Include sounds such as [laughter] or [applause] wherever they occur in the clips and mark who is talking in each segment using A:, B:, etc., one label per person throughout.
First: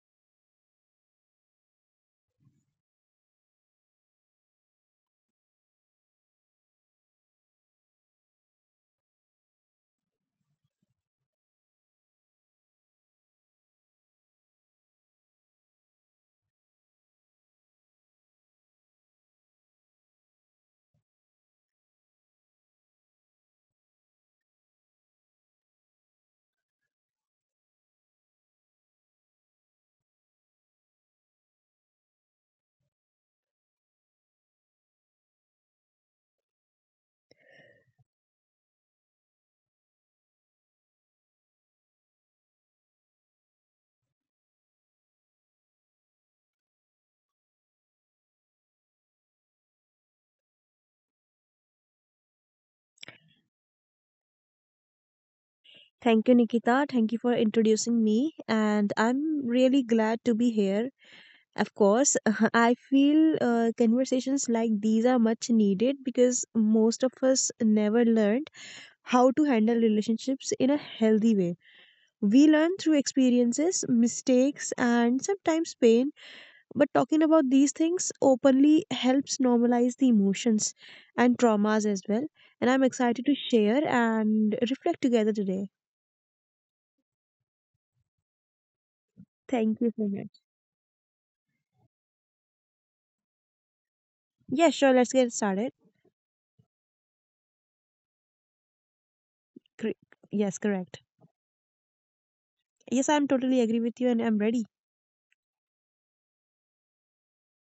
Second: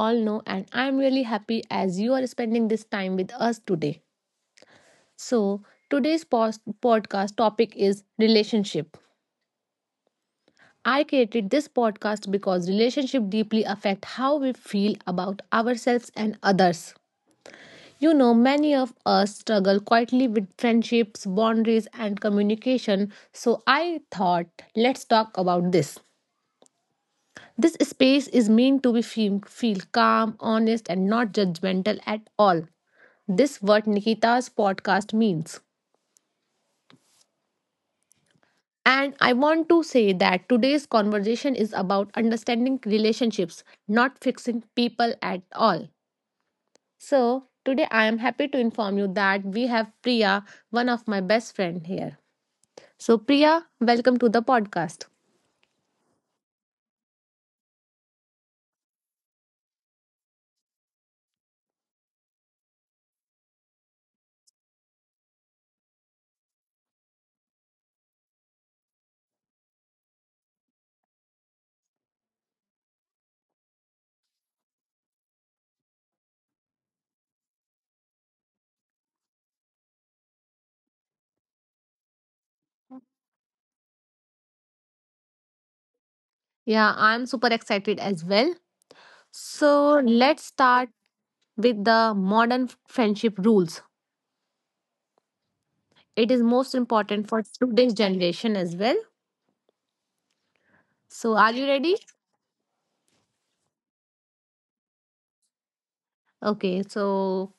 A: all know, and I'm really happy as you are spending this time with us today. So, today's podcast topic is relationship. I created this podcast because relationship deeply affect how we feel about ourselves and others. You know, many of us struggle quietly with friendships, boundaries, and communication. So, I thought let's talk about this. This space is meant to be feel calm, honest, and not judgmental at all. This what Nikita's podcast means. And I want to say that today's conversation is about understanding relationships, not fixing people at all. So, today I am happy to inform you that we have Priya, one of my best friend here. So, Priya, welcome to the podcast.
B: Thank you, Nikita. Thank you for introducing me. And I'm really glad to be here. Of course, [laughs] I feel conversations like these are much needed because most of us never learned how to handle relationships in a healthy way. We learn through experiences, mistakes, and sometimes pain, but talking about these things openly helps normalize the emotions and traumas as well. And I'm excited to share and reflect together today.
A: Yeah, I'm super excited as well.
B: Thank you
A: So,
B: so much.
A: let's start with the modern friendship rules.
B: Yeah, sure. Let's get started.
A: It is most important for today's generation as well.
B: Cor- Yes, correct.
A: So, are you ready?
B: Yes, I'm totally agree with you and I'm ready.
A: Okay, so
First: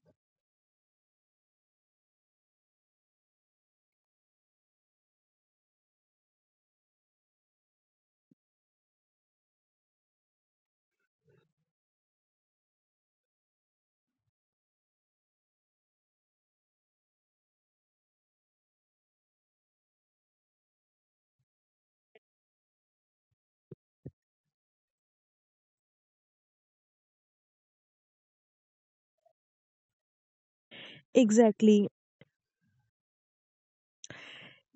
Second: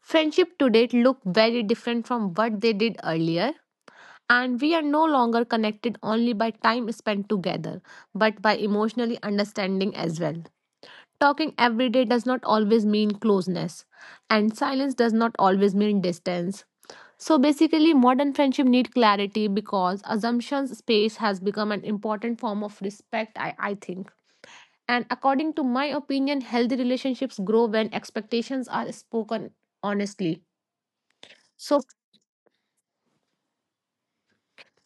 A: friendship today look very different from what they did earlier. And we are no longer connected only by time spent together, but by emotionally understanding as well. Talking every day does not always mean closeness, and silence does not always mean distance. So basically, modern friendship need clarity because assumptions space has become an important form of respect, I think. And according to my opinion, healthy relationships grow when expectations are spoken honestly. So
B: Exactly.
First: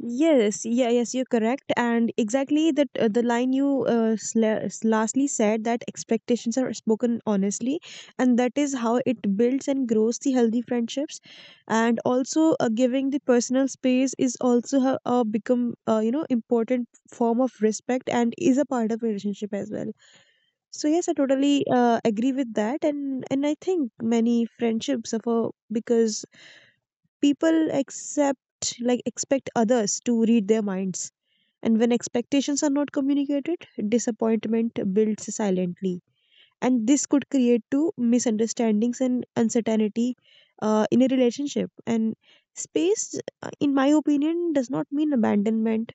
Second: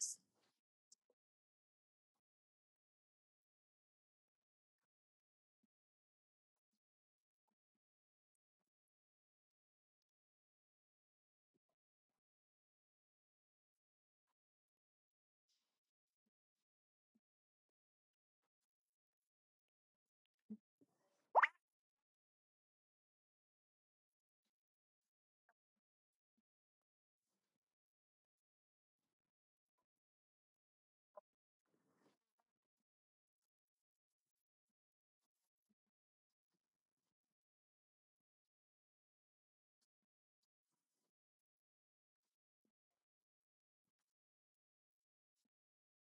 B: Yes, yeah, yes, you're correct. And exactly that the line you lastly said that expectations are spoken honestly, and that is how it builds and grows the healthy friendships. And also, giving the personal space is also become important form of respect and is a part of relationship as well. So yes, I totally agree with that, and I think many friendships suffer because people accept like expect others to read their minds, and when expectations are not communicated, disappointment builds silently, and this could create to misunderstandings and uncertainty in a relationship. And space, in my opinion, does not mean abandonment.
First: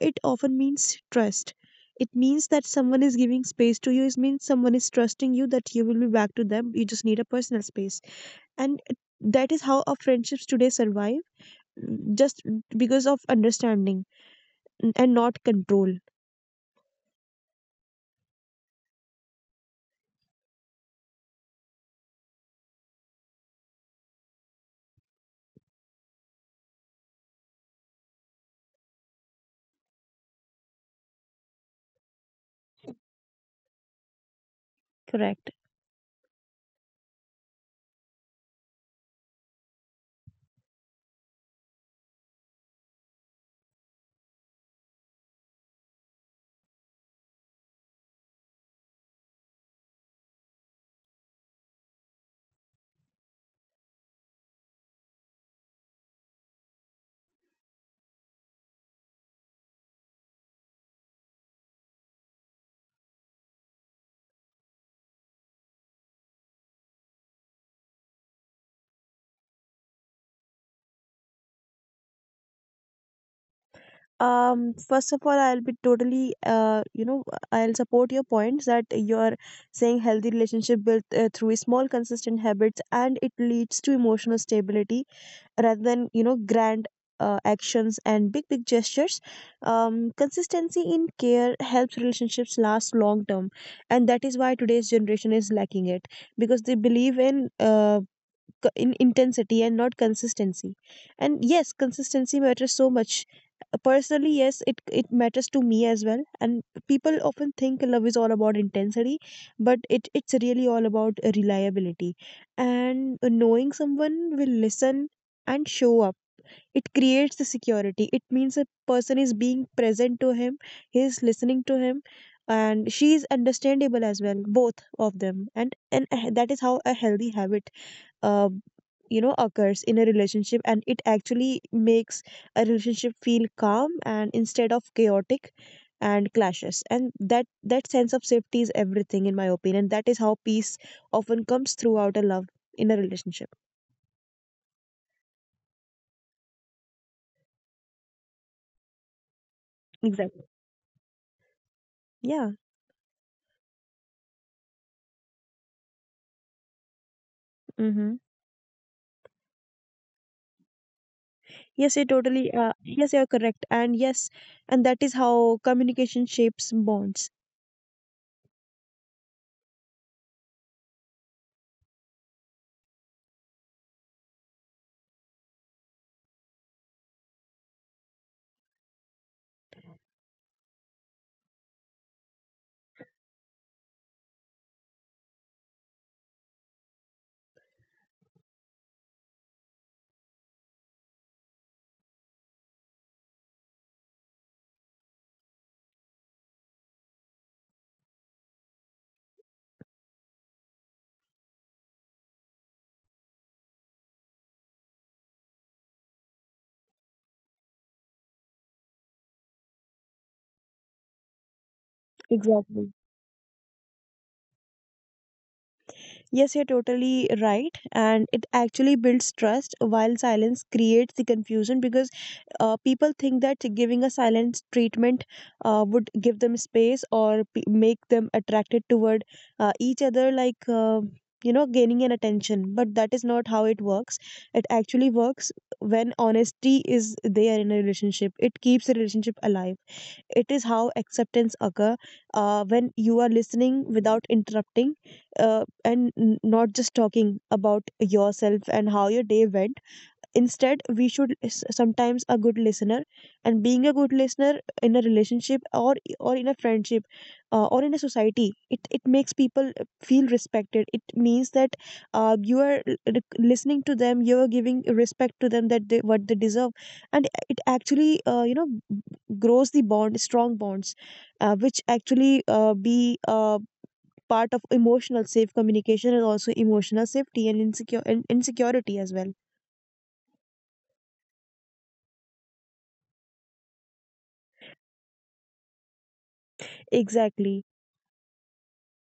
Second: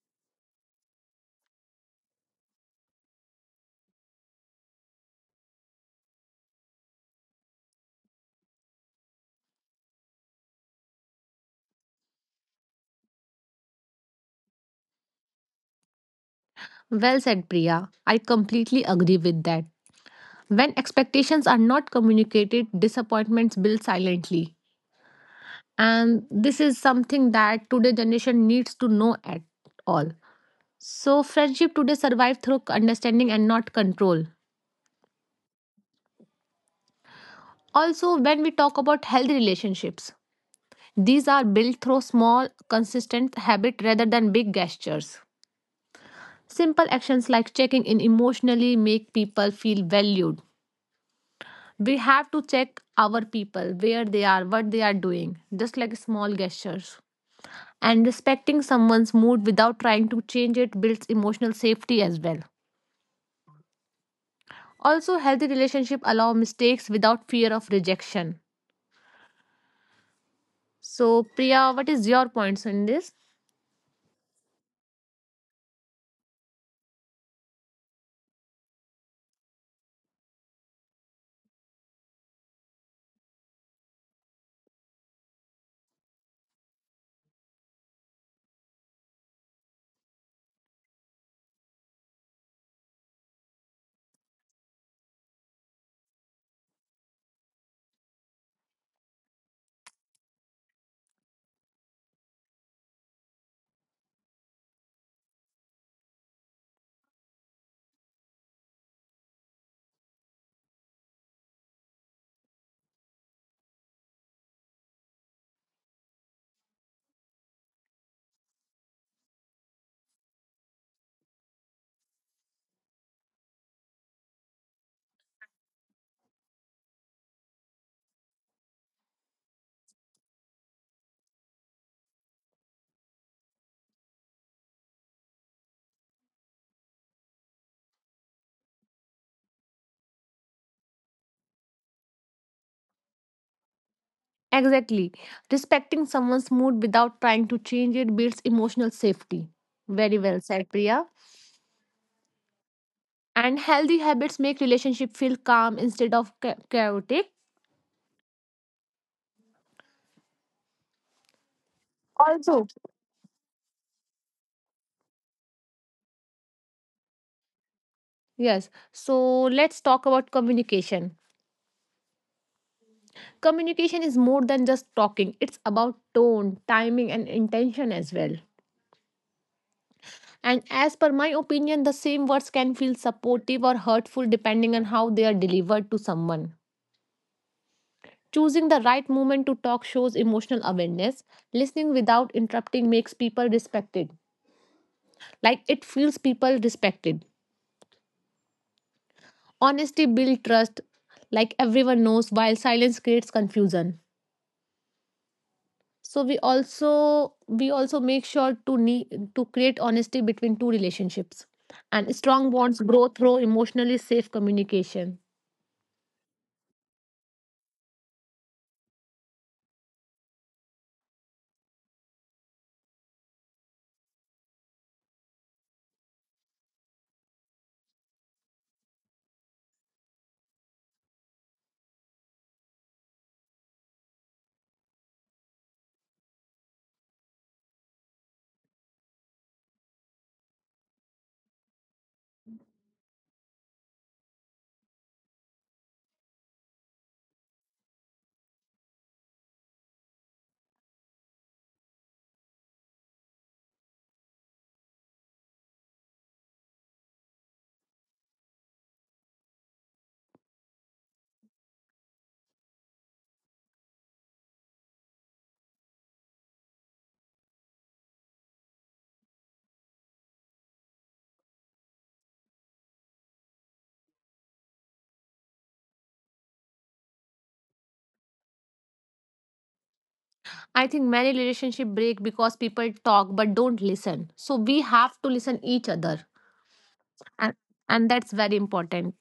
B: It often means trust. It means that someone is giving space to you. It means someone is trusting you, that you will be back to them. You just need a personal space. And that is how our friendships today survive, just because of understanding and not control.
A: well said, Priya. I completely agree with that. When expectations are not communicated, disappointments build silently, and this is something that today generation needs to know at all. So friendship today survive through understanding and not control.
B: Correct.
A: Also, when we talk about healthy relationships, these are built through small consistent habit rather than big gestures. Simple actions like checking in emotionally make people feel valued. We have to check our people where they are, what they are doing, just like small gestures. And respecting someone's mood without trying to change it builds emotional safety as well. Also healthy relationships allow mistakes without fear of rejection. So Priya, what is your points on this?
B: First of all, I'll be totally, I'll support your points that you're saying healthy relationship built through small, consistent habits, and it leads to emotional stability rather than, grand actions and big, big gestures. Consistency in care helps relationships last long term, and that is why today's generation is lacking it because they believe in intensity and not consistency. And yes, consistency matters so much. Personally, yes, it matters to me as well. And people often think love is all about intensity, but it's really all about reliability and knowing someone will listen and show up. It creates the security. It means a person is being present to him, he is listening to him, and she is understandable as well, both of them. And that is how a healthy habit uh, occurs in a relationship, and it actually makes a relationship feel calm and instead of chaotic and clashes. And that sense of safety is everything, in my opinion. That is how peace often comes throughout a love in a relationship.
A: Exactly, respecting someone's mood without trying to change it builds emotional safety. Very well
B: Exactly.
A: said, Priya.
B: Yeah.
A: And healthy habits make relationship feel calm instead of chaotic.
B: Mm-hmm. Yes, you totally,
A: Also
B: yes, you're correct. And yes, and that is how communication shapes bonds.
A: yes, so let's talk about communication. Communication is more than just talking, it's about tone, timing, and intention as well. And as per my opinion, the same words can feel supportive or hurtful depending on how they are delivered to someone. Choosing the right moment to talk shows emotional awareness. Listening without interrupting makes people respected. Like it feels people respected. Honesty builds trust. Like everyone knows, while silence creates confusion. So we also make sure to need to create honesty between two relationships, and strong bonds
B: Exactly.
A: grow through emotionally safe communication.
B: Yes, you're totally right. And it actually builds trust while silence creates the confusion, because people think that giving a silent treatment would give them space or make them attracted toward each other, like, gaining an attention. But that is not how it works. It actually works when honesty is there in a relationship. It keeps the relationship alive. It is how acceptance occur when you are listening without interrupting, and not just talking about yourself and how your day went. Instead, we should is sometimes a good listener, and being a good listener in a relationship or in a friendship, or in a society, it makes people feel respected. It means that you are listening to them, you are giving respect to them, that they what they deserve. And it actually grows the bond, strong bonds, which actually be part of emotional safe communication, and also emotional safety and insecure and insecurity as well.
A: I think many relationship break because people talk but don't listen, so we have to listen each other. and,
B: Exactly.
A: and that's very important.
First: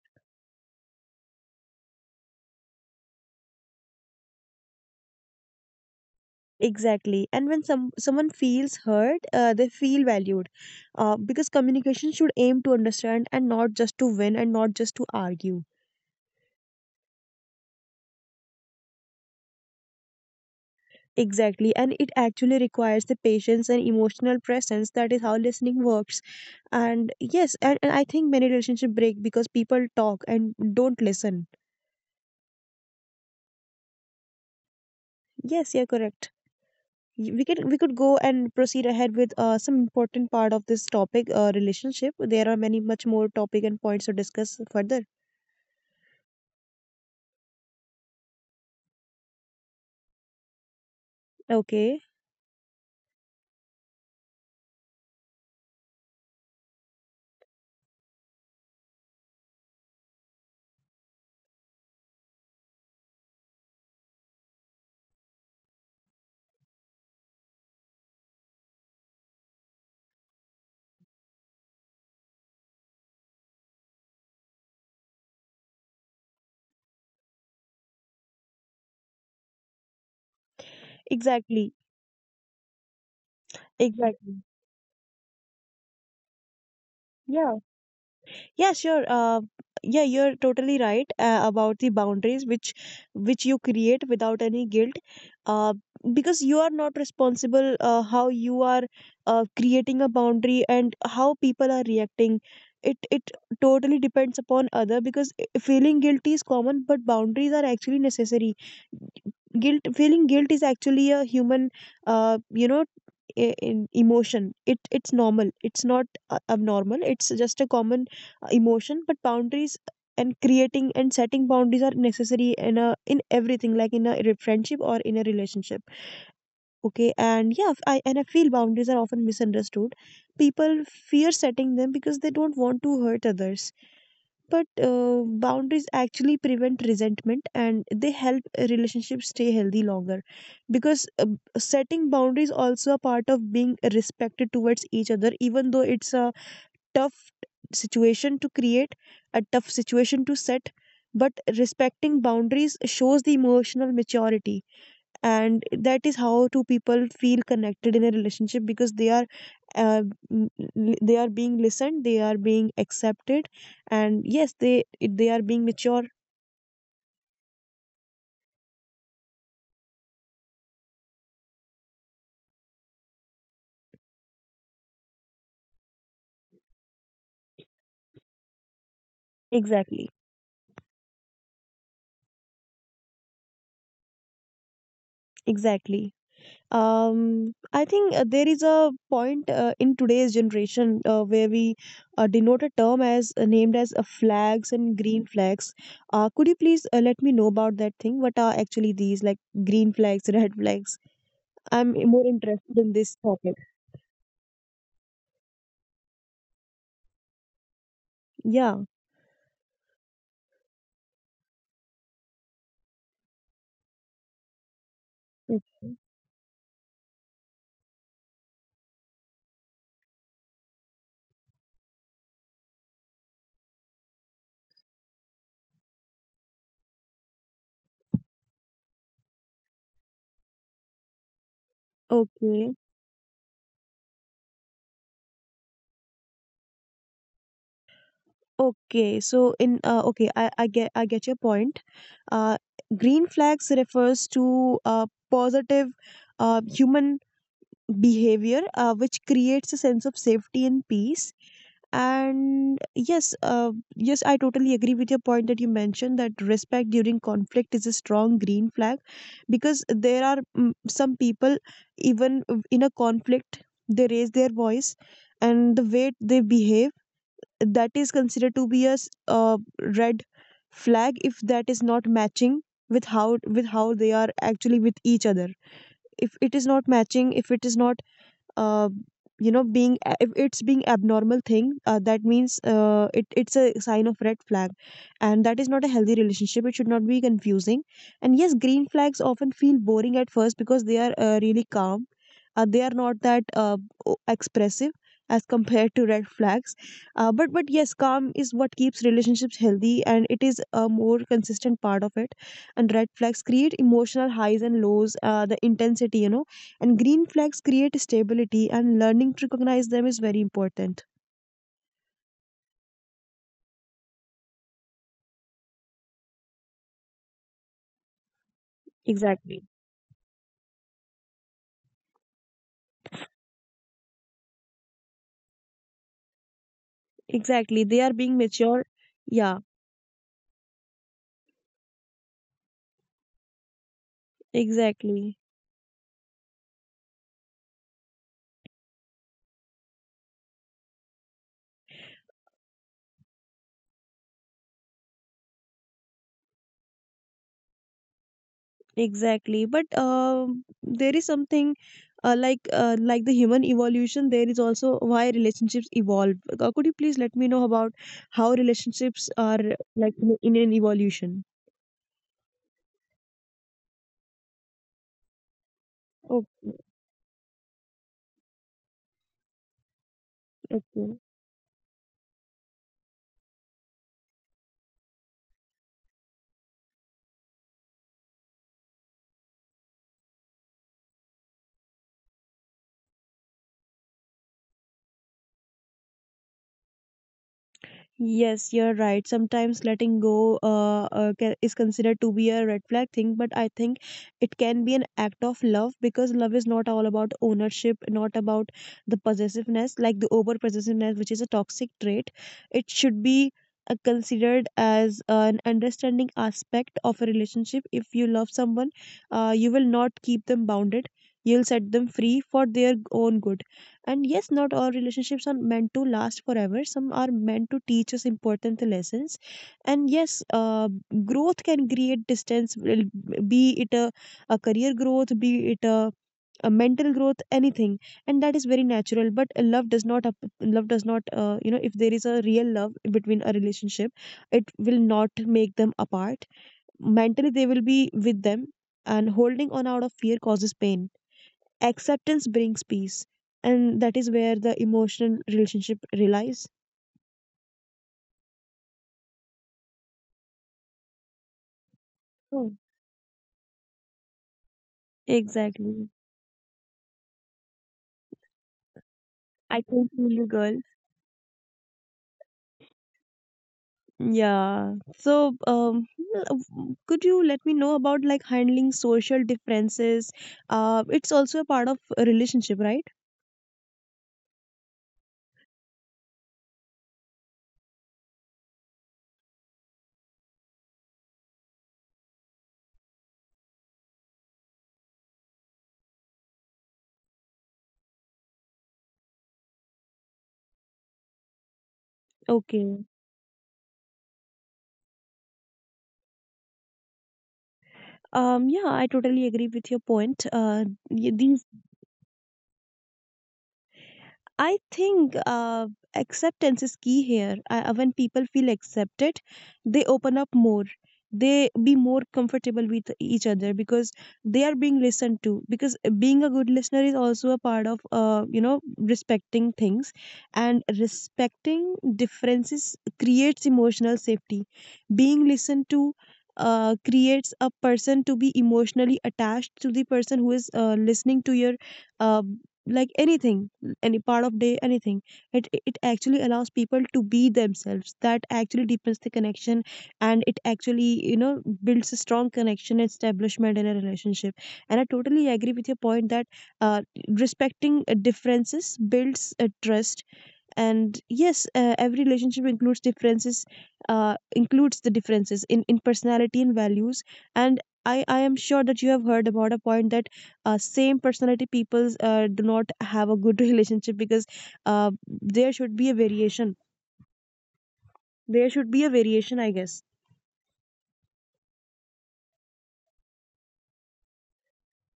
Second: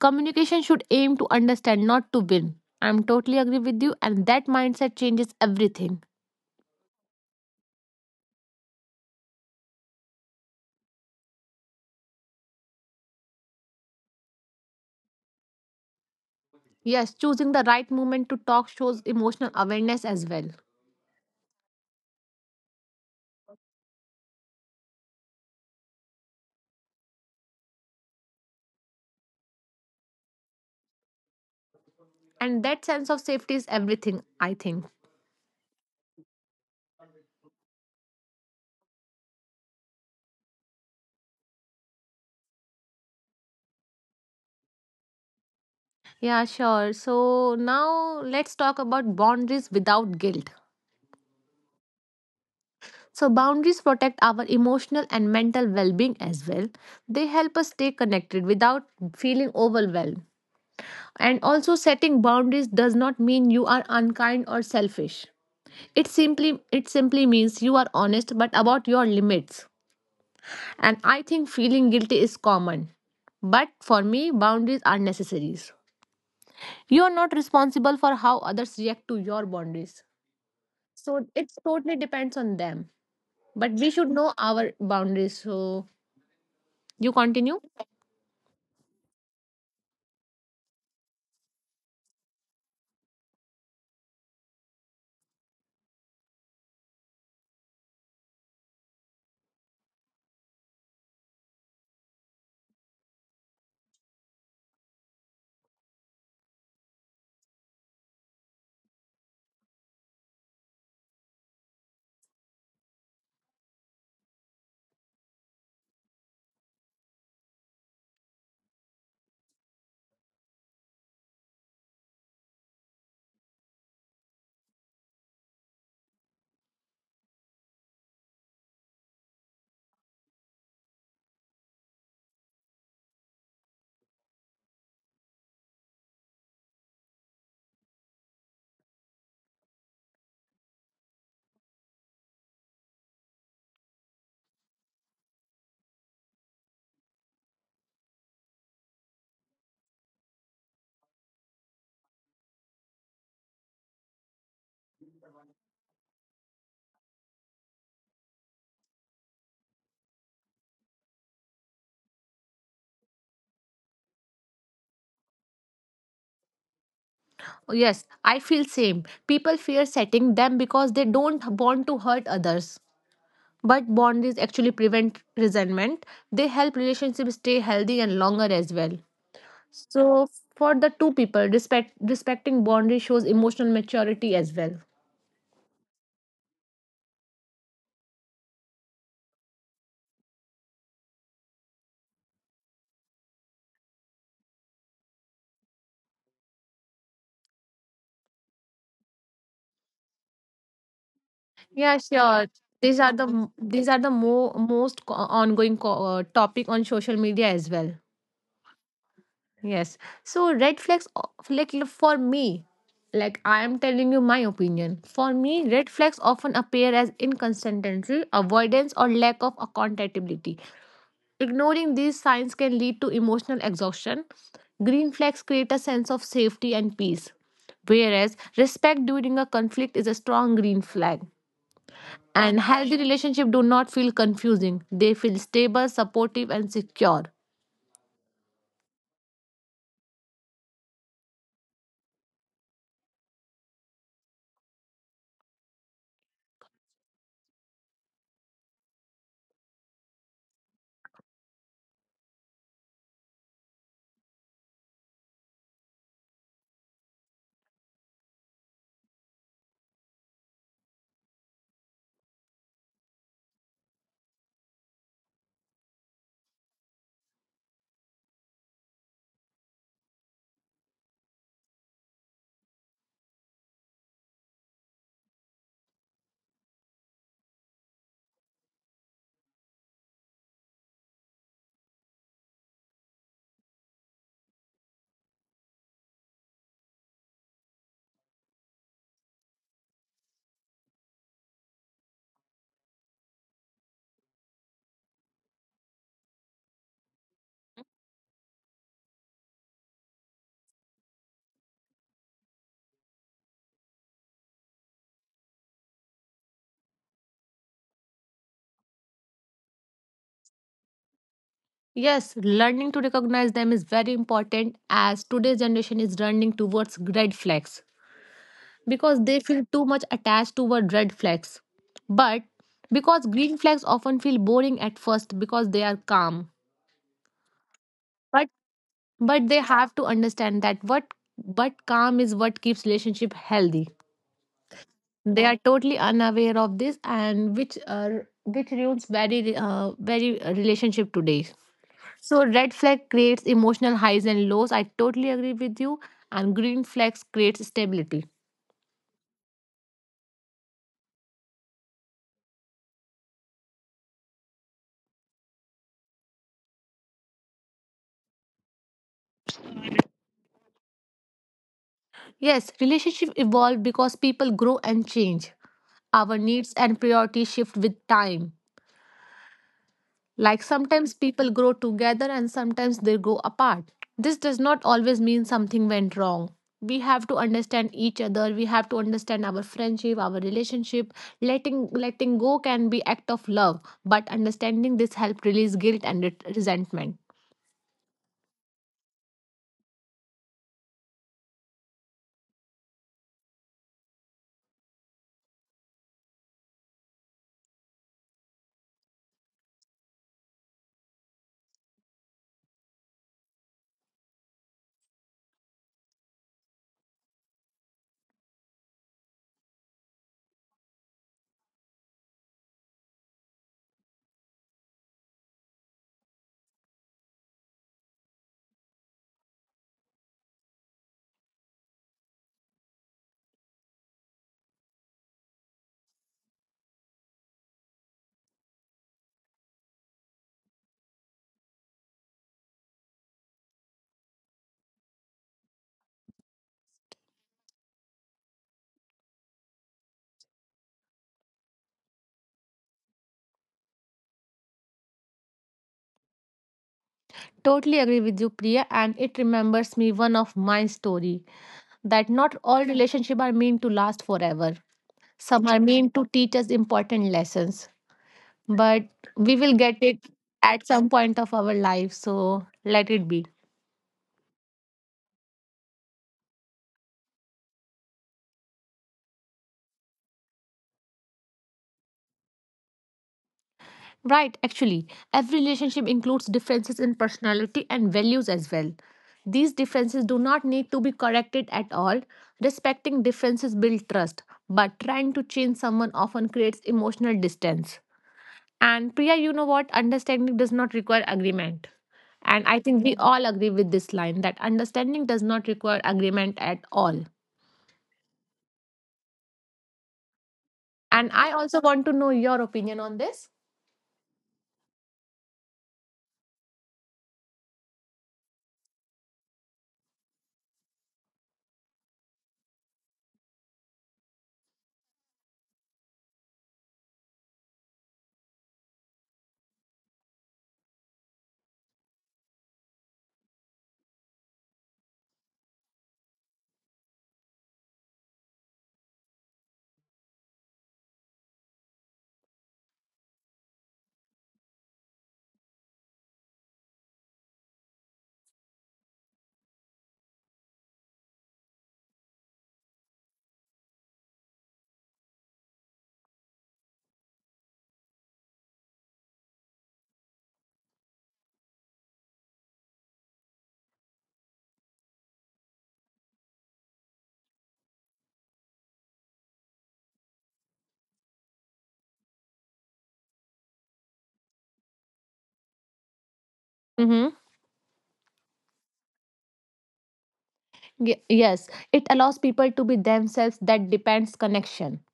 A: Communication should aim to understand, not to win. I'm totally agree with you, and that mindset changes everything.
B: Exactly. And when someone feels hurt, they feel valued. Because communication should aim to understand and not just to win and not just to argue.
A: Yes, choosing the right moment to talk shows emotional awareness as well.
B: Exactly. And it actually requires the patience and emotional presence. That is how listening works. And yes, and I think many relationships break because people talk and don't listen.
A: And that sense of safety is everything, I think.
B: Yes, you're correct. We can we could go and proceed ahead with some important part of this topic, relationship. There are many much more topic and points to discuss further.
A: Yeah, sure. So now let's talk about boundaries without guilt.
B: Okay.
A: So boundaries protect our emotional and mental well-being as well. They help us stay connected without feeling overwhelmed. And also setting boundaries does not mean you are unkind or selfish. It simply it simply means you are honest but about your limits. And I think feeling guilty is common, but for me boundaries are necessaries. You're not responsible for how others react to your boundaries. So it
B: Exactly.
A: totally depends on them. But we should know
B: Exactly.
A: our boundaries. So you
B: Yeah.
A: continue?
B: Yeah, sure, yeah you're totally right about the boundaries which you create without any guilt, uh, because you are not responsible how you are creating a boundary and how people are reacting. It totally depends upon other, because feeling guilty is common, but boundaries are actually necessary. Guilt, feeling guilt is actually a human uh, you know emotion. It's normal. It's not abnormal. It's just a common emotion. But boundaries, and creating and setting boundaries are necessary in a in everything, like in a friendship or in a relationship. Okay. And yeah, I feel boundaries are often misunderstood. People fear setting them because they don't want to hurt others, but boundaries actually prevent resentment, and they help relationships stay healthy longer, because setting boundaries also a part of being respected towards each other, even though it's a tough situation to create, a tough situation to set. But respecting boundaries shows the emotional maturity. And that is how two people feel connected in a relationship, because they are uh, m- they are being listened, they are being accepted, and yes, they are being mature.
A: Yes, I feel same. People fear setting them because they don't want to hurt others. But boundaries actually prevent resentment. They help relationships stay healthy and longer as well.
B: Exactly,
A: So for the two people, respecting boundaries shows emotional maturity as well.
B: exactly. I think there is a point in today's generation where we denote a term as named as flags and green flags. Could you please let me know about that thing? What are actually these, like green flags, [laughs] red flags? I'm
A: Yeah,
B: more
A: sure.
B: interested in
A: These are
B: this
A: the
B: topic.
A: these are the ongoing topic on social media as well.
B: Yeah.
A: Yes. So red flags, like for me, like I am telling you my opinion. For me, red
B: Okay.
A: flags often appear as inconsistency, avoidance, or lack of accountability. Ignoring these signs can lead to emotional exhaustion. Green flags create a sense of safety and peace, whereas respect during a conflict is a strong green flag. And
B: Okay.
A: healthy relationships do not feel confusing. They feel stable, supportive, and secure.
B: Okay. So in okay, I get I get your point. Uh, green flags refers to positive human behavior which creates a sense of safety and peace. And yes, I totally agree with your point that you mentioned, that respect during conflict is a strong green flag, because there are some people, even in a conflict, they raise their voice, and the way they behave, that is considered to be a red flag. If that is not matching with how they are actually with each other, if it is not matching, if it is not uh, if it's being abnormal thing, that means it's a sign of red flag. And that is not a healthy relationship. It should not be confusing. And yes, green flags often feel boring at first because they are really calm, they are not that expressive as [laughs] compared to red flags. But yes, calm is what keeps relationships healthy, and it is a more consistent part of it. And red flags create emotional highs and lows, the intensity, and green flags create stability, and learning to recognize them is very important.
A: Yes, learning to recognize them is very important as today's generation is running towards red flags because they
B: Exactly.
A: feel too much attached toward red flags. But because green flags often feel boring at first because they are calm.
B: Exactly. They are being
A: But
B: mature.
A: but they
B: Yeah,
A: have to understand that what but calm is what keeps relationship healthy.
B: exactly.
A: They are totally unaware of this and which are which ruins very very relationship today. So red flag creates emotional highs and lows, I totally agree with you. And green flags creates stability.
B: Exactly. But there is something like the human evolution. There is also why relationships evolve. Could you please let me know about how relationships are, like, in an evolution?
A: Yes, relationship evolve because people grow and change. Our needs
B: Okay.
A: and priorities shift with time. Like sometimes
B: Okay.
A: people grow together and sometimes they grow apart. This does not always mean something went wrong. We have to understand each other. We have to understand our friendship, our relationship. Letting go can be act of love, but understanding this help release guilt and resentment.
B: Yes, you're right. Sometimes letting go, is considered to be a red flag thing, but I think it can be an act of love, because love is not all about ownership, not about the possessiveness, like the over possessiveness, which is a toxic trait. It should be considered as an understanding aspect of a relationship. If you love someone, you will not keep them bounded. You'll set them free for their own good. And yes, not all relationships are meant to last forever. Some are meant to teach us important lessons. And yes, growth can create distance, be it a career growth, be it a mental growth, anything. And that is very natural. But love does not, if there is a real love between a relationship, it will not make them apart. Mentally, they will be with them. And holding on out of fear causes pain. Acceptance brings peace. And that is where the emotional relationship relies.
A: Totally agree with you, Priya, and it remembers me one of my story that not
B: Oh,
A: all relationships are meant to last forever. Some are
B: exactly.
A: meant to teach us important lessons, but we will
B: I
A: get
B: can
A: it
B: feel you, girl.
A: at some point of our life, so let it be.
B: Yeah. So, um w- could you let me know about, like, handling social differences? It's also a part of a relationship, right?
A: Right, actually every relationship includes differences in personality and values as well. These differences do not need to be corrected at all. Respecting differences builds trust, but trying to change someone often creates emotional distance. And Priya, you know what, understanding does not require agreement. And I think
B: Okay.
A: we all agree with this line that understanding does not require agreement at all.
B: Yeah, I totally agree with your point.
A: And
B: Y-
A: I
B: these
A: also want to know your opinion on this.
B: I think acceptance is key here. When people feel accepted, they open up more. They be more comfortable with each other because they are being listened to. Because being a good listener is also a part of, respecting things, and respecting differences creates emotional safety. Being listened to creates a person to be emotionally attached to the person who is listening to your uh, like anything any part of day anything it actually allows people to be themselves that actually deepens the connection and it actually builds a strong connection and establishment in a relationship and I totally agree with your point that uh, respecting differences builds a trust. And yes, every relationship includes differences, includes the differences in personality and values. And I am sure that you have heard about a point that same personality peoples do not have a good [laughs] relationship because there should be a variation,
A: Mm-hmm.
B: there should be a variation, I guess.
A: Ye- yes, it allows people to be themselves that depends connection.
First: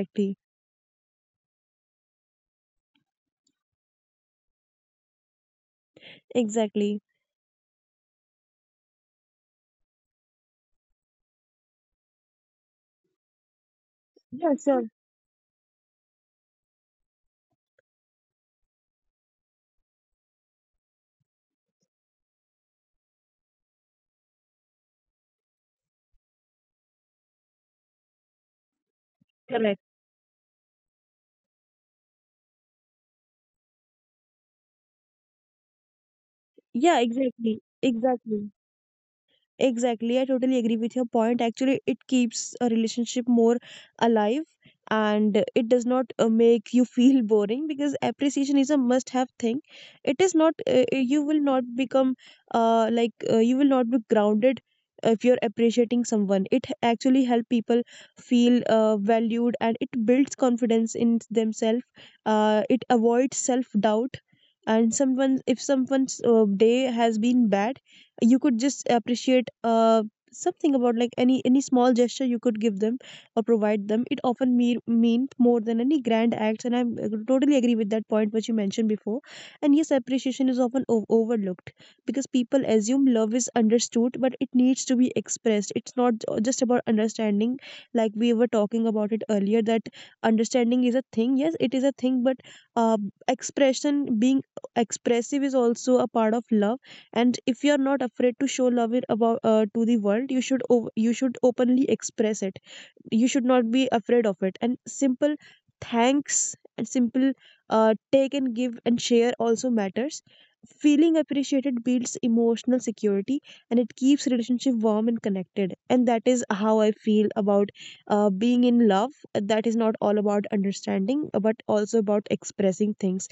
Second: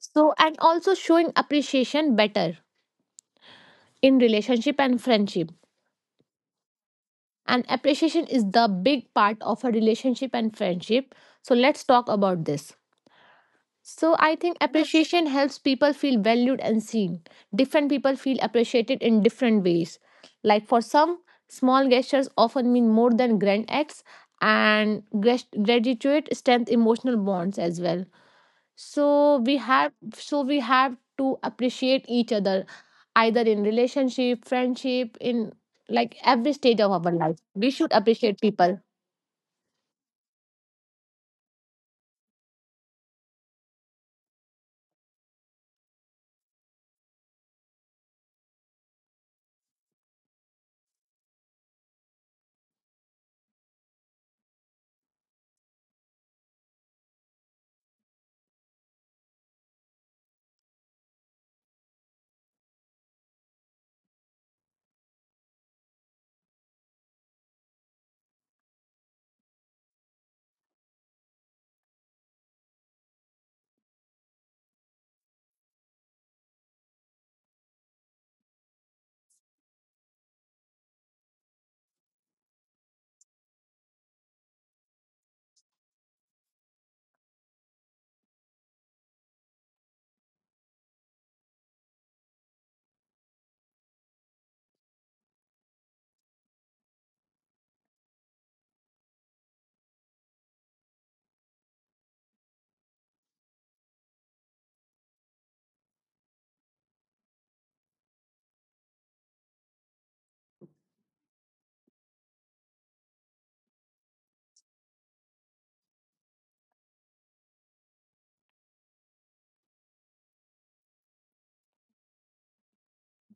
A: So, and also showing appreciation better in relationship and friendship.
B: Exactly.
A: And appreciation is the big part of a relationship and friendship. So, let's talk about this. So I
B: Yeah,
A: think
B: sure.
A: appreciation helps people feel valued and seen. Different people feel appreciated in different ways. Like for some, small gestures often mean more than grand acts, and gratitude strengthens emotional bonds as well. So we
B: Correct.
A: have so we have to appreciate each other, either in relationship, friendship, in like every stage of
B: Yeah,
A: our life.
B: exactly,
A: We should appreciate
B: exactly.
A: people.
B: Exactly. I totally agree with your point. Actually, it keeps a relationship more alive, and it does not make you feel [laughs] boring, because appreciation is a must have thing. It is not, you will not become you will not be grounded if you're appreciating someone. It actually help people feel valued and it builds confidence in themselves. It avoids self doubt. And someone, if someone's day has been bad, you could just appreciate something about, like, any small gesture you could give them or provide them, it often mean more than any grand acts, and I totally agree with that point which you mentioned before. And yes, appreciation is often overlooked, because people assume love is understood but it needs to be expressed. It's not just about understanding, like we were talking about it earlier, that understanding is a thing, yes, it is a thing, but uh, expression, being expressive is also a part of love. And if you are not afraid to show love it about to the world, you should you should openly express it, you should not be afraid of it. And simple thanks and simple, take and give and share also matters. Feeling appreciated builds emotional security, and it keeps relationship warm and connected, and that is how I feel about being in love. That is not all about understanding but also about expressing things,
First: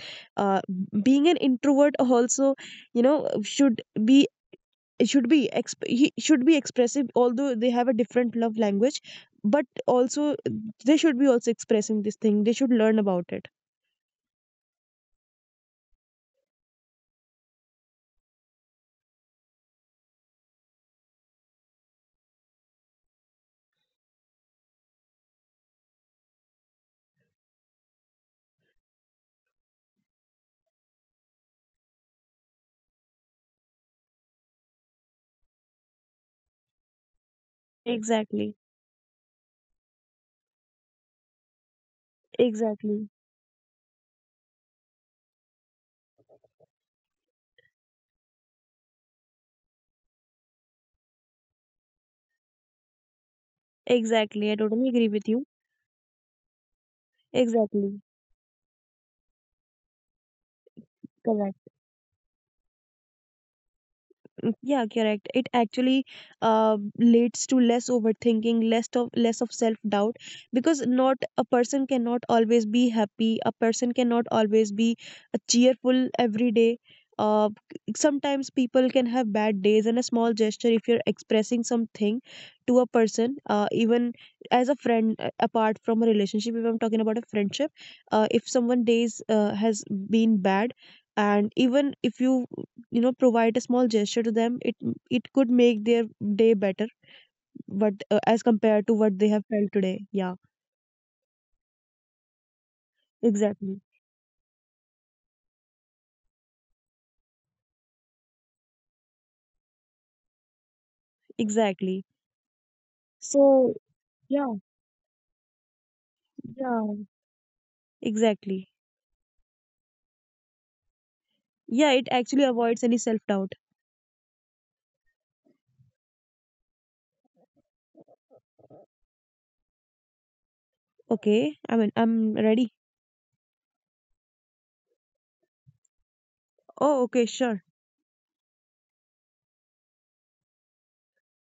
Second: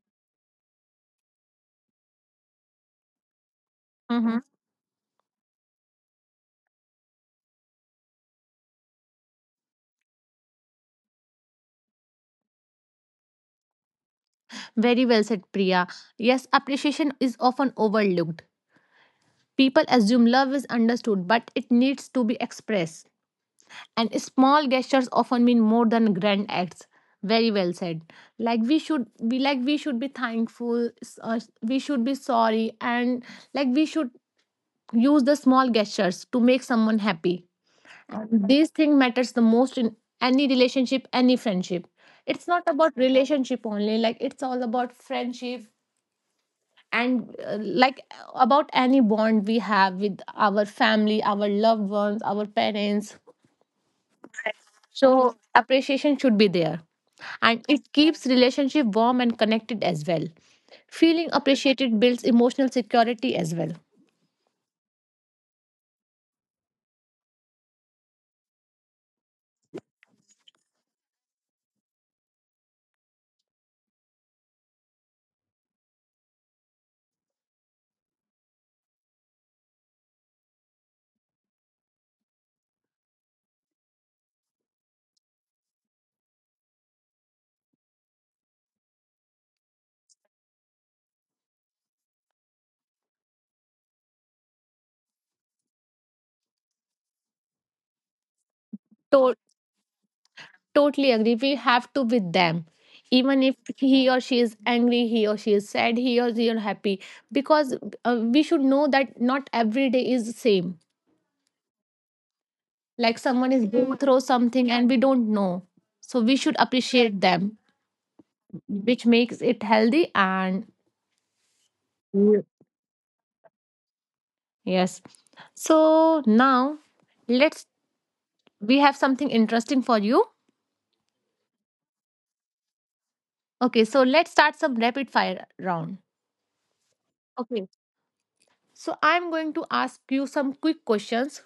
B: uh, being an introvert also, you know, should be,
A: Mm-hmm.
B: it should be he should be expressive, although they have a different love language, but also they should be also expressing this thing, they should learn about it.
A: Very well said, Priya. Yes, appreciation is often overlooked. People assume love is understood, but it needs to be expressed. And small gestures often mean more than grand acts. Very well said. Like we should be thankful, we should be sorry, and like we should use the small gestures to make someone happy. And
B: Exactly,
A: this thing matters the most in any relationship, any friendship. It's not about
B: exactly,
A: relationship only, like it's all about friendship. And like about any bond we have with our family, our loved ones, our parents.
B: exactly. I totally agree with
A: So
B: you.
A: appreciation should be there. And it
B: Exactly,
A: keeps relationship warm and connected as well. Feeling
B: correct.
A: appreciated builds emotional security as well.
B: Yeah, correct. It actually leads to less overthinking, less of self-doubt, because not a person cannot always be happy. A person cannot always be cheerful every day. Uh, sometimes people can have bad days, and a small gesture, if you're expressing something to a person, even as a friend, apart from a relationship, if I'm talking about a friendship, if someone days has been bad, and even if you, you know, provide a small gesture to them, it could make their day better, but as compared to what they
A: To-
B: have felt today. Yeah,
A: Totally agree. We have to with them. Even if
B: exactly,
A: he or she is angry, he or she is sad, he or she is happy. Because we should know that not every day is the same.
B: exactly.
A: Like someone is
B: So
A: going through
B: yeah.
A: something and we don't know. So we should
B: Yeah,
A: appreciate them,
B: exactly.
A: which makes it healthy and
B: Yeah, it actually avoids any self doubt.
A: yes. So now let's we have something interesting for you.
B: Okay, I mean, I'm ready.
A: Okay, so let's start some rapid fire round.
B: Oh, okay, sure.
A: Okay. So I'm going to ask you some quick questions.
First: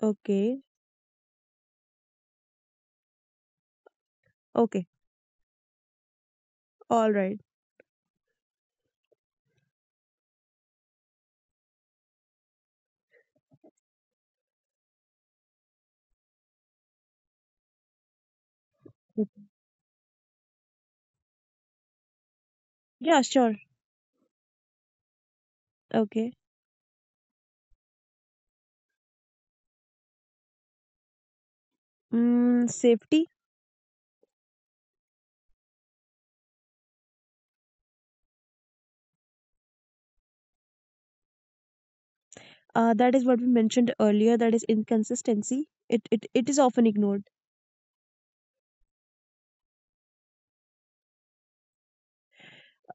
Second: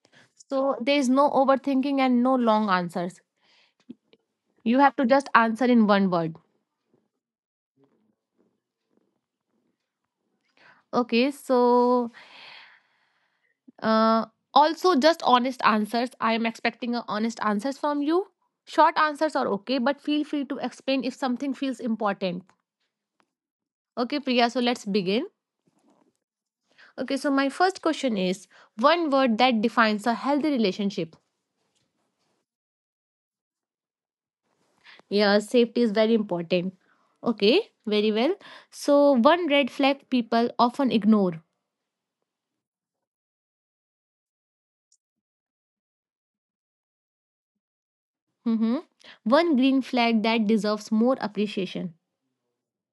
B: Okay.
A: So there is no overthinking and no long answers. You
B: Okay,
A: have to just answer in one word.
B: all right.
A: Okay, so uh also just honest answers. I am expecting a honest answers from you. Short
B: Okay.
A: answers are okay, but feel free to explain if something feels important.
B: Yeah, sure.
A: Okay, Priya, so let's begin.
B: Okay.
A: Okay, so my first question is one word that defines a healthy relationship.
B: Mm, safety.
A: Yeah, safety is very important. Okay, very well. So, one red flag people often ignore.
B: That is what we mentioned earlier. That is inconsistency. It is often ignored.
A: Mm-hmm. One green flag that deserves more appreciation.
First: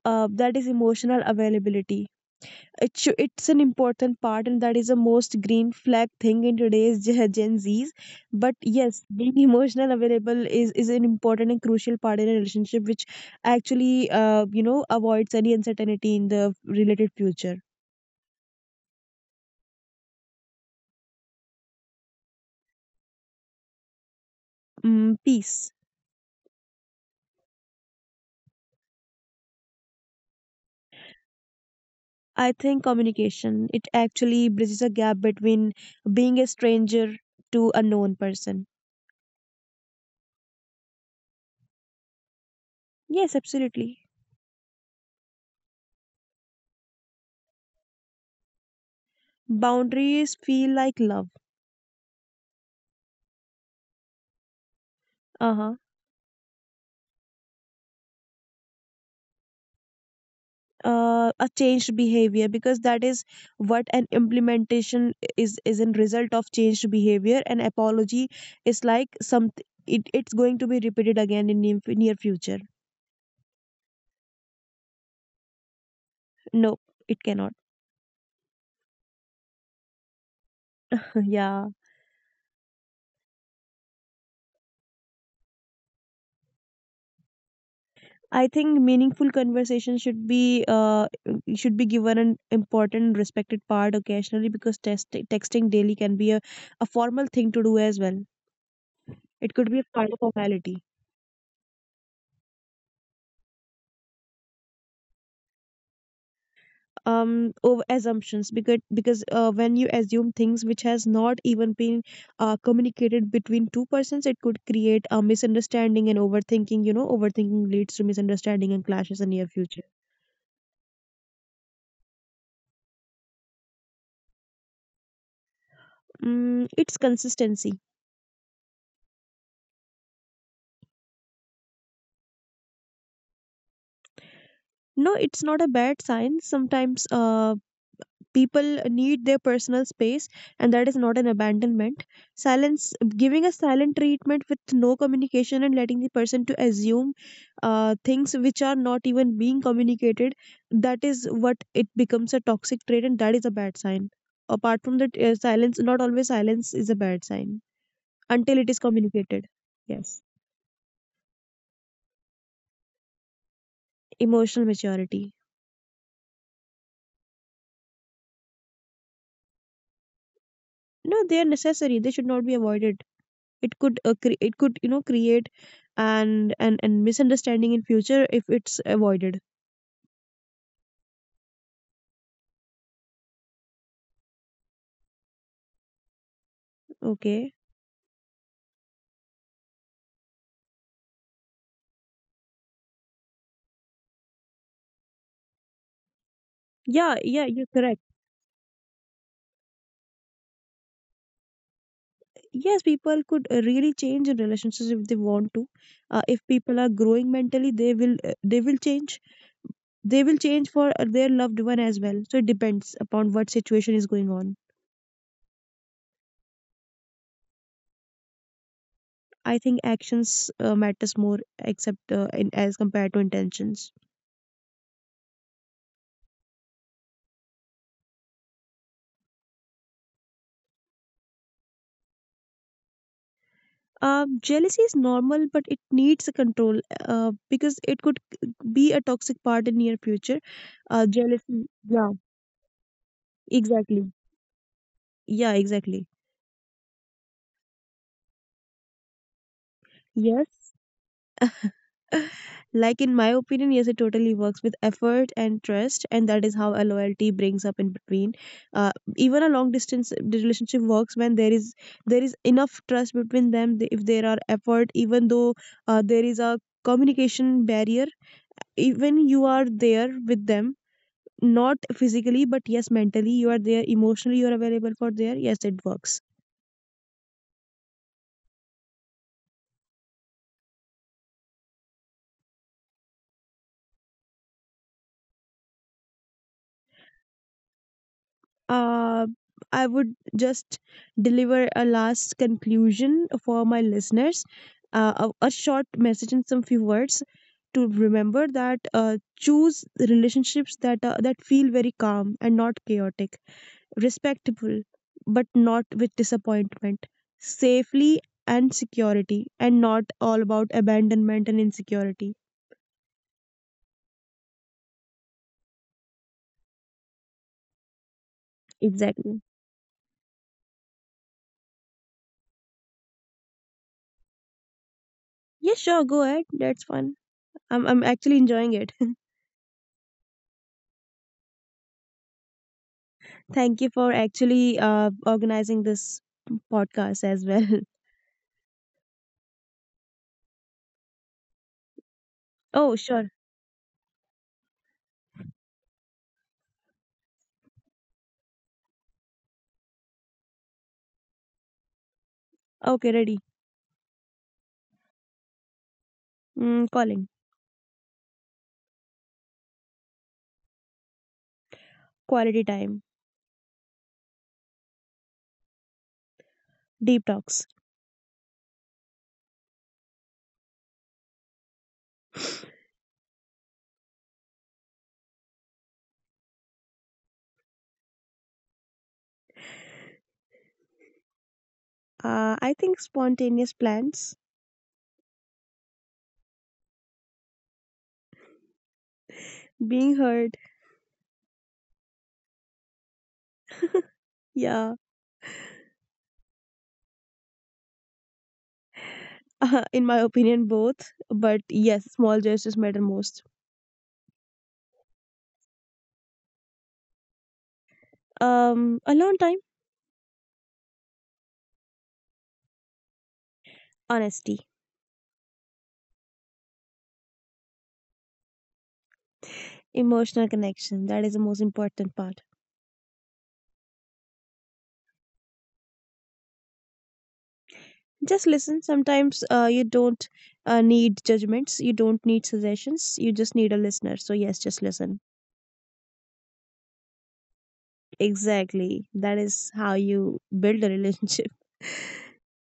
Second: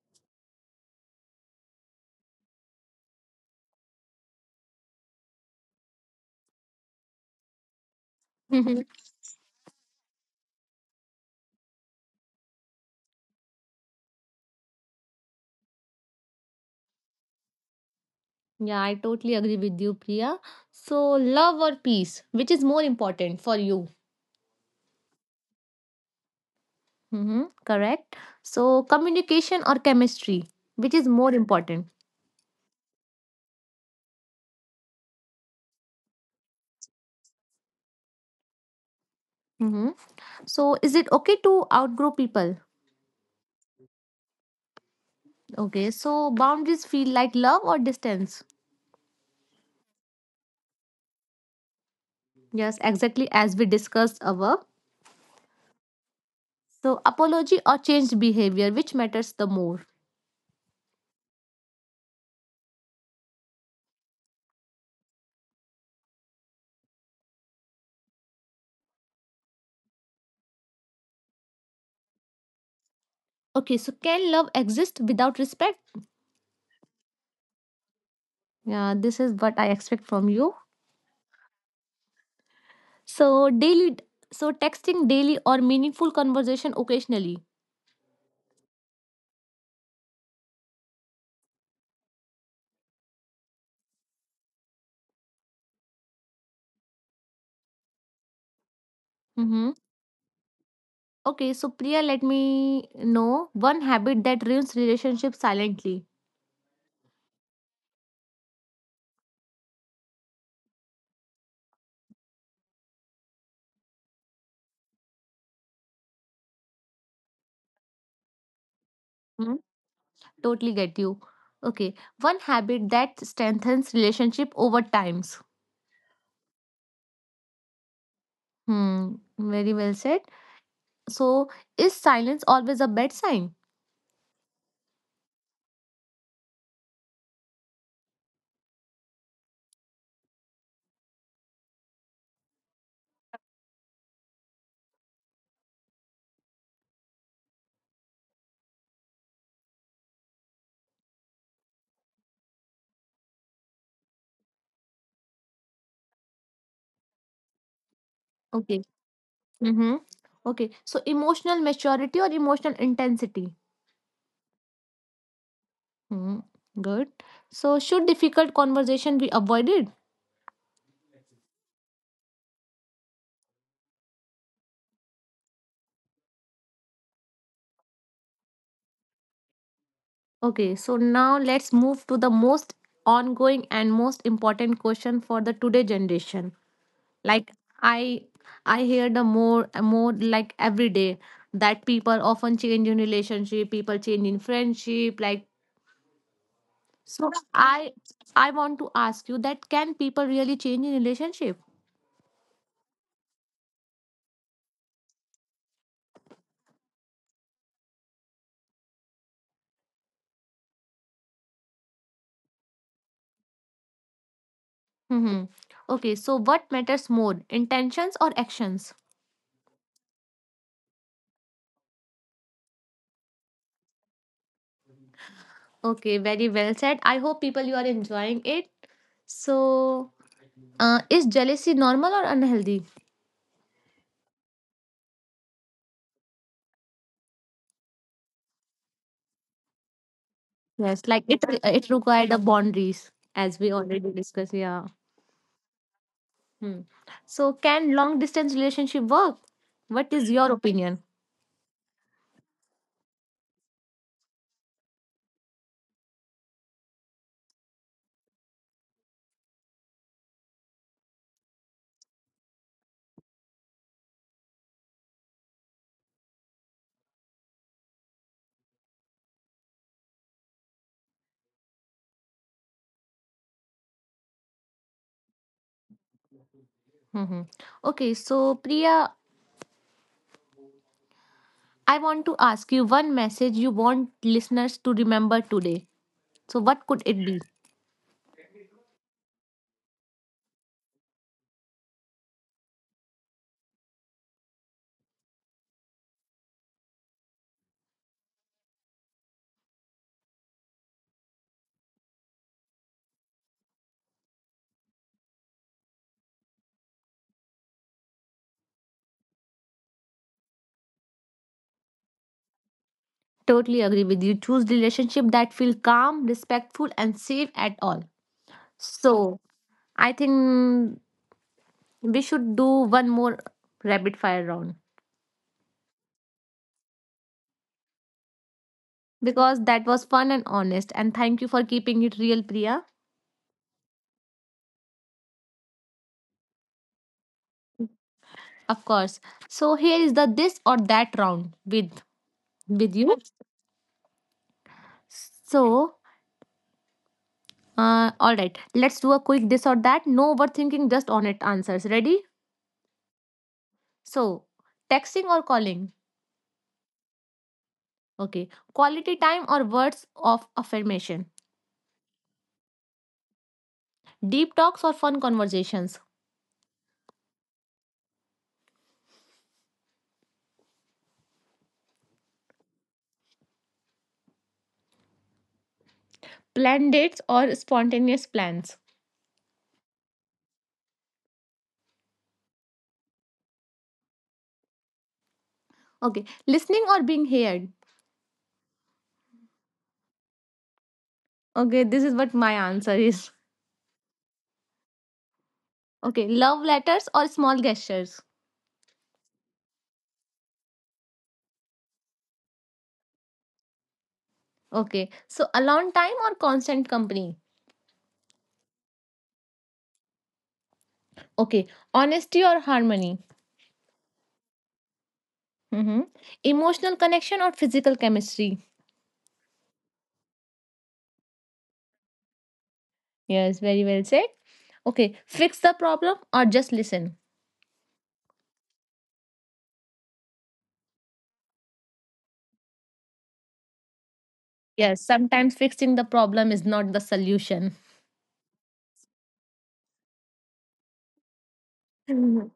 B: That is emotional availability. It's an important part, and that is the most green flag thing in today's [laughs] Gen Gen Zs. But
A: Mhm.
B: yes, being [laughs] emotional available is an important and crucial part in a relationship, which actually, avoids any uncertainty in the related future.
A: Yeah, I totally agree with you, Priya. So, love or peace, which is more important for you?
B: Mm, peace.
A: Mm-hmm. Correct. So, communication or chemistry, which is more important?
B: I think communication, it actually bridges a gap between being a stranger to a known person.
A: Mm-hmm. So, is it okay to outgrow people?
B: Yes, absolutely.
A: Okay, so boundaries feel like love or distance?
B: Boundaries feel like love.
A: Yes, exactly as we discussed above.
B: Uh huh.
A: So, apology or changed behavior, which matters the more?
B: Uh, a changed behavior, because that is what an implementation is a result of changed behavior. An apology is like some, it's going to be repeated again in near, near future.
A: Okay, so can love exist without respect?
B: No, it cannot.
A: Yeah, this is what I expect from you.
B: [laughs] Yeah,
A: So, daily, so texting daily or meaningful conversation occasionally.
B: I think meaningful conversation should be, should be given an important respected part occasionally, because texting daily can be a formal thing to do as well, it could
A: Mm-hmm.
B: be a kind of formality.
A: Okay, so Priya, let me know one habit that ruins relationship silently.
B: Um, over assumptions, because when you assume things which has not even been communicated between two persons, it could create a misunderstanding, and overthinking, you know, overthinking leads to misunderstanding and clashes in your
A: hmm
B: future.
A: Totally get you. Okay, one habit that strengthens relationship over times.
B: Mm, it's consistency.
A: Hmm. Very well said. So, is silence always a bad sign?
B: No, it's not a bad sign. Sometimes people need their personal space, and that is not an abandonment. Silence, giving a silent treatment with no communication and letting the person to assume things which are not even being communicated, that is what it becomes a toxic trait, and that is a bad sign. Apart from that, silence not always, silence is a bad sign until it is
A: Okay.
B: communicated.
A: Mm-hmm.
B: Yes.
A: Okay. So, emotional maturity or emotional intensity?
B: Emotional maturity.
A: Hmm. Good. So, should difficult conversation be avoided?
B: No, they are necessary, they should not be avoided. It could it could, you know, create and misunderstanding in future if it's avoided.
A: Okay. So, now let's move to the most ongoing and most important question for the today generation. Like
B: Okay.
A: I, I hear more like every day that people often change in relationship, people change in friendship, like.
B: Yeah,
A: So
B: yeah, you're
A: I
B: correct.
A: I want to ask you that can people really change in relationship?
B: Yes, people could really change in relationships if they want to, if people are growing mentally, they will change, they will change for their loved one as well, so it depends upon what situation is going on.
A: hmm Okay, so what matters more, intentions or actions?
B: I think actions matters more, except in, as compared to intentions.
A: Okay, very well said. I hope people you are enjoying it. So, is jealousy normal or unhealthy?
B: Jealousy is normal, but it needs a control because it could be a toxic part in near future.
A: Yes, like it
B: Jealousy.
A: it
B: Yeah,
A: required a boundaries as we already
B: exactly.
A: discussed. Yeah.
B: Yeah, exactly.
A: Hmm. So, can long distance relationship work? What is your
B: Yes.
A: opinion?
B: [laughs] Like in my opinion, yes, it totally works with effort and trust, and that is how a loyalty brings up in between. Uh, even a long distance relationship works when there is enough trust between them. If there are effort, even though there is a communication barrier, even you are there with them, not physically, but yes, mentally you are there, emotionally you are available for there. Yes, it works.
A: hmm Okay, so Priya, I want to ask you one message you want listeners to remember today. So, what could it be?
B: Uh, I would just deliver a last conclusion for my listeners, a short message in some few words to remember that choose relationships that that feel very calm and not chaotic, respectable but not with disappointment, safely and security, and not all about abandonment and insecurity.
A: Totally agree with you. Choose relationship that feel calm, respectful, and safe at all. So,
B: Exactly.
A: I think we should do one more rapid fire round
B: Yeah, sure, go ahead. That's fun. I'm actually enjoying it. [laughs]
A: because that was fun and honest. And thank you for keeping it real, Priya.
B: Thank you for actually organizing this podcast as well. [laughs]
A: Of course. So here is the this or that round with
B: Oh,
A: you.
B: sure.
A: So, all right. Let's do a quick this or that. No overthinking, just honest answers. Ready?
B: Okay, ready.
A: So, texting or calling?
B: Mm, calling.
A: Okay. Quality time or words of affirmation?
B: Quality time.
A: Deep talks or fun conversations?
B: Deep talks.
A: Planned dates or spontaneous plans?
B: I think spontaneous plans.
A: Okay. Listening or being heard?
B: Being heard.
A: Okay. This is what my answer is.
B: Yeah,
A: Okay. Love letters or small gestures?
B: [laughs] in my opinion, both. But yes, small gestures matter most.
A: Okay. So, alone time or constant company?
B: Alone time,
A: Okay. Honesty or harmony?
B: honesty,
A: Mm-hmm. Emotional connection or physical chemistry?
B: emotional connection. That is the most important part.
A: Yes. Very well said. Okay. Fix the problem or just listen?
B: Just listen. Sometimes you don't need judgments, you don't need suggestions, you just need a listener. So yes, just
A: Yes,
B: listen.
A: sometimes fixing the problem is not the solution.
B: Exactly, that is how you build a relationship.
A: Mhm.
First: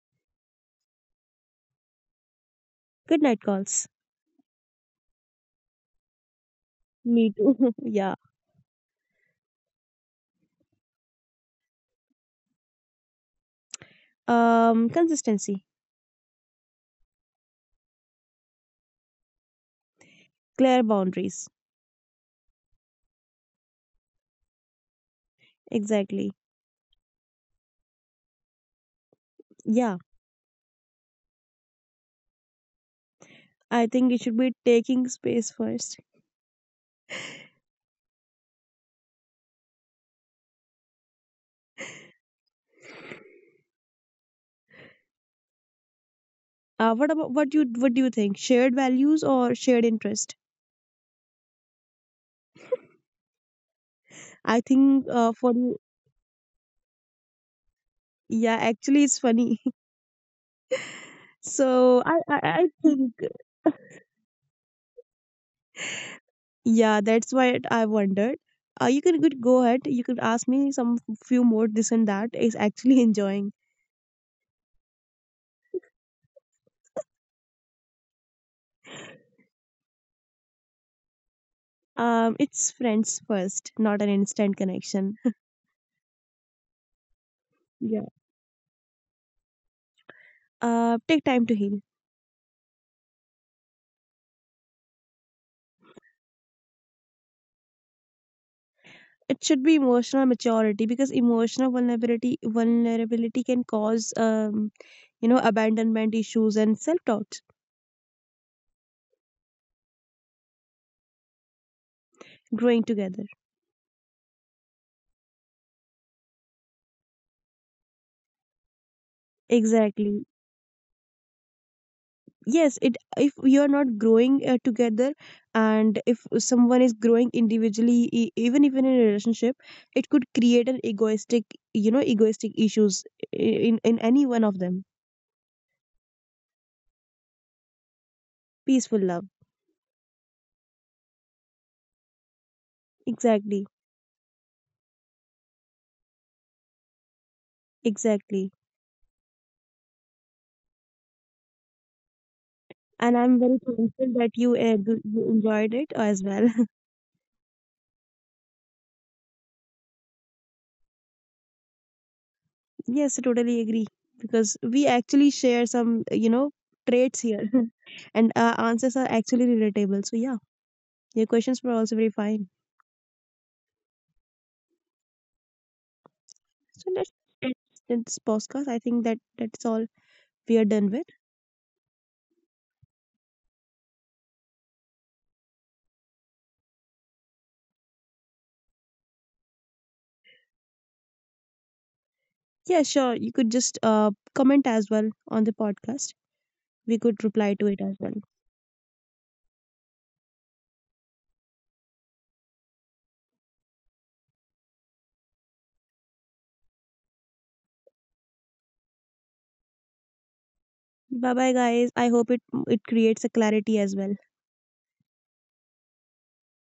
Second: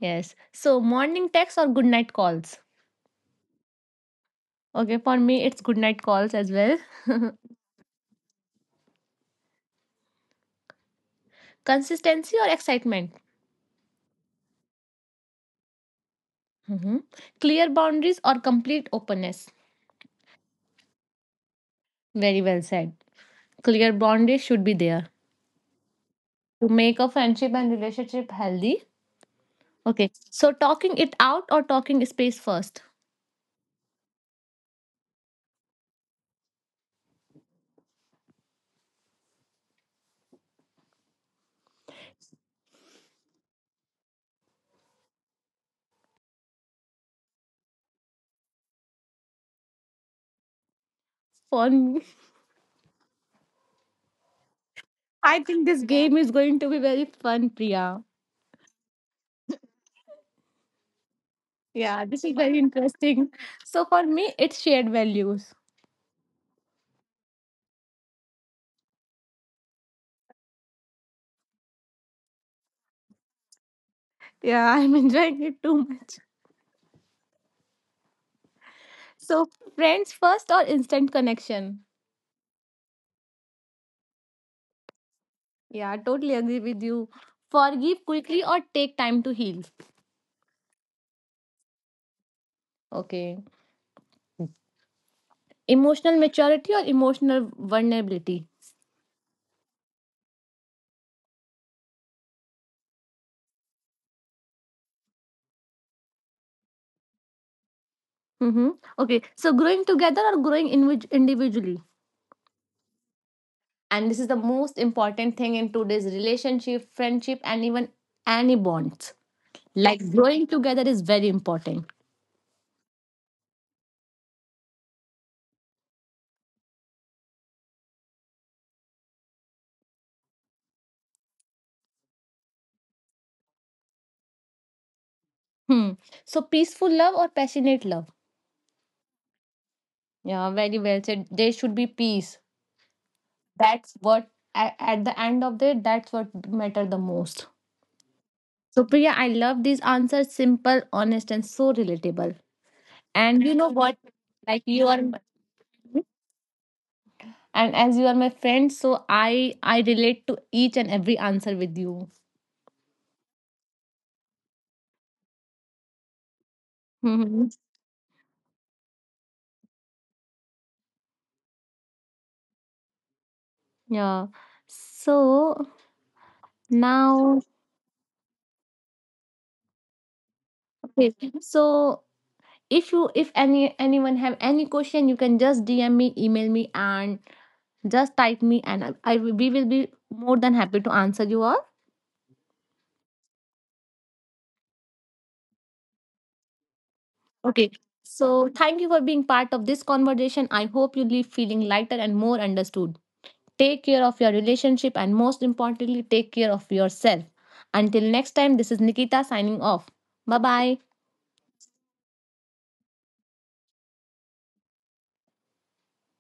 A: Yes. So, morning texts or good night calls?
B: [laughs] Good night calls.
A: Okay, for me, it's good night calls as well.
B: Me too.
A: [laughs]
B: [laughs] Yeah.
A: Consistency or excitement?
B: Um, consistency.
A: Mhm. Clear boundaries or complete openness?
B: Clear boundaries.
A: Very well said. Clear boundaries should be there
B: Exactly.
A: to make a friendship and relationship healthy.
B: Yeah,
A: Okay, so talking it out or talking space first?
B: I think you should be taking space first. Uh, what about, what do you think, shared values or shared interest?
A: For me,
B: I think
A: [laughs] I
B: for
A: think this
B: you.
A: [laughs] game is going to be very fun, Priya.
B: Yeah, actually it's funny. [laughs]
A: Yeah,
B: so
A: this
B: i
A: is
B: i,
A: very
B: I think.
A: interesting. So for me, it's shared values.
B: Yeah, that's why I wondered. You can good go ahead. You could ask me some few more this and that. Is actually [laughs] enjoying.
A: Yeah, [laughs] I'm enjoying it too much. So friends first or instant connection?
B: It's friends first, not an instant connection. [laughs]
A: Yeah, I totally agree with you. Forgive
B: Yeah.
A: quickly or take time to heal.
B: Take time to heal.
A: Okay. Emotional maturity or emotional vulnerability?
B: It should be emotional maturity, because emotional vulnerability can cause um, you know, abandonment issues and self doubt.
A: Mm-hmm. Okay. So growing together or growing individually?
B: Growing together.
A: And this is the most important thing in today's relationship, friendship, and even any bonds. Like
B: Exactly.
A: growing together is very important.
B: Yes, it, if we are not growing together, and if someone is growing individually, even in a relationship, it could create an egoistic, you know, egoistic issues in any one of them.
A: Hmm. So peaceful love or passionate love?
B: Peaceful love.
A: Yeah, very well said. There should be peace.
B: Exactly.
A: That's what at the end of the day, that's what matter the most.
B: Exactly.
A: So Priya, I love these answers. Simple, honest, and so relatable.
B: And
A: And
B: I'm
A: you
B: very
A: know what?
B: thankful that you,
A: Like you are,
B: you enjoyed it as well.
A: and as you are my friend, so I relate to each and every answer with you. [laughs]
B: [laughs] Yes, I totally agree, because we actually share some, you know, traits
A: Mhm.
B: here. [laughs] And our answers are actually relatable, so yeah, your questions were also very fine.
A: Yeah. So
B: So let's
A: now,
B: end this podcast. I think that's all we are done with.
A: okay. So if any anyone have any question you can just dm me email me and just type me and I will- we will be more than happy to answer you all.
B: Yeah, sure. You could just comment as well on the podcast. We could reply
A: Okay,
B: to it as well.
A: so thank you for being part of this conversation. I hope you leave feeling lighter and more understood. Take care of your relationship and most importantly take care of yourself. Until next time this is Nikita signing off. Bye bye.
B: Bye bye, guys. I hope it creates a clarity as well.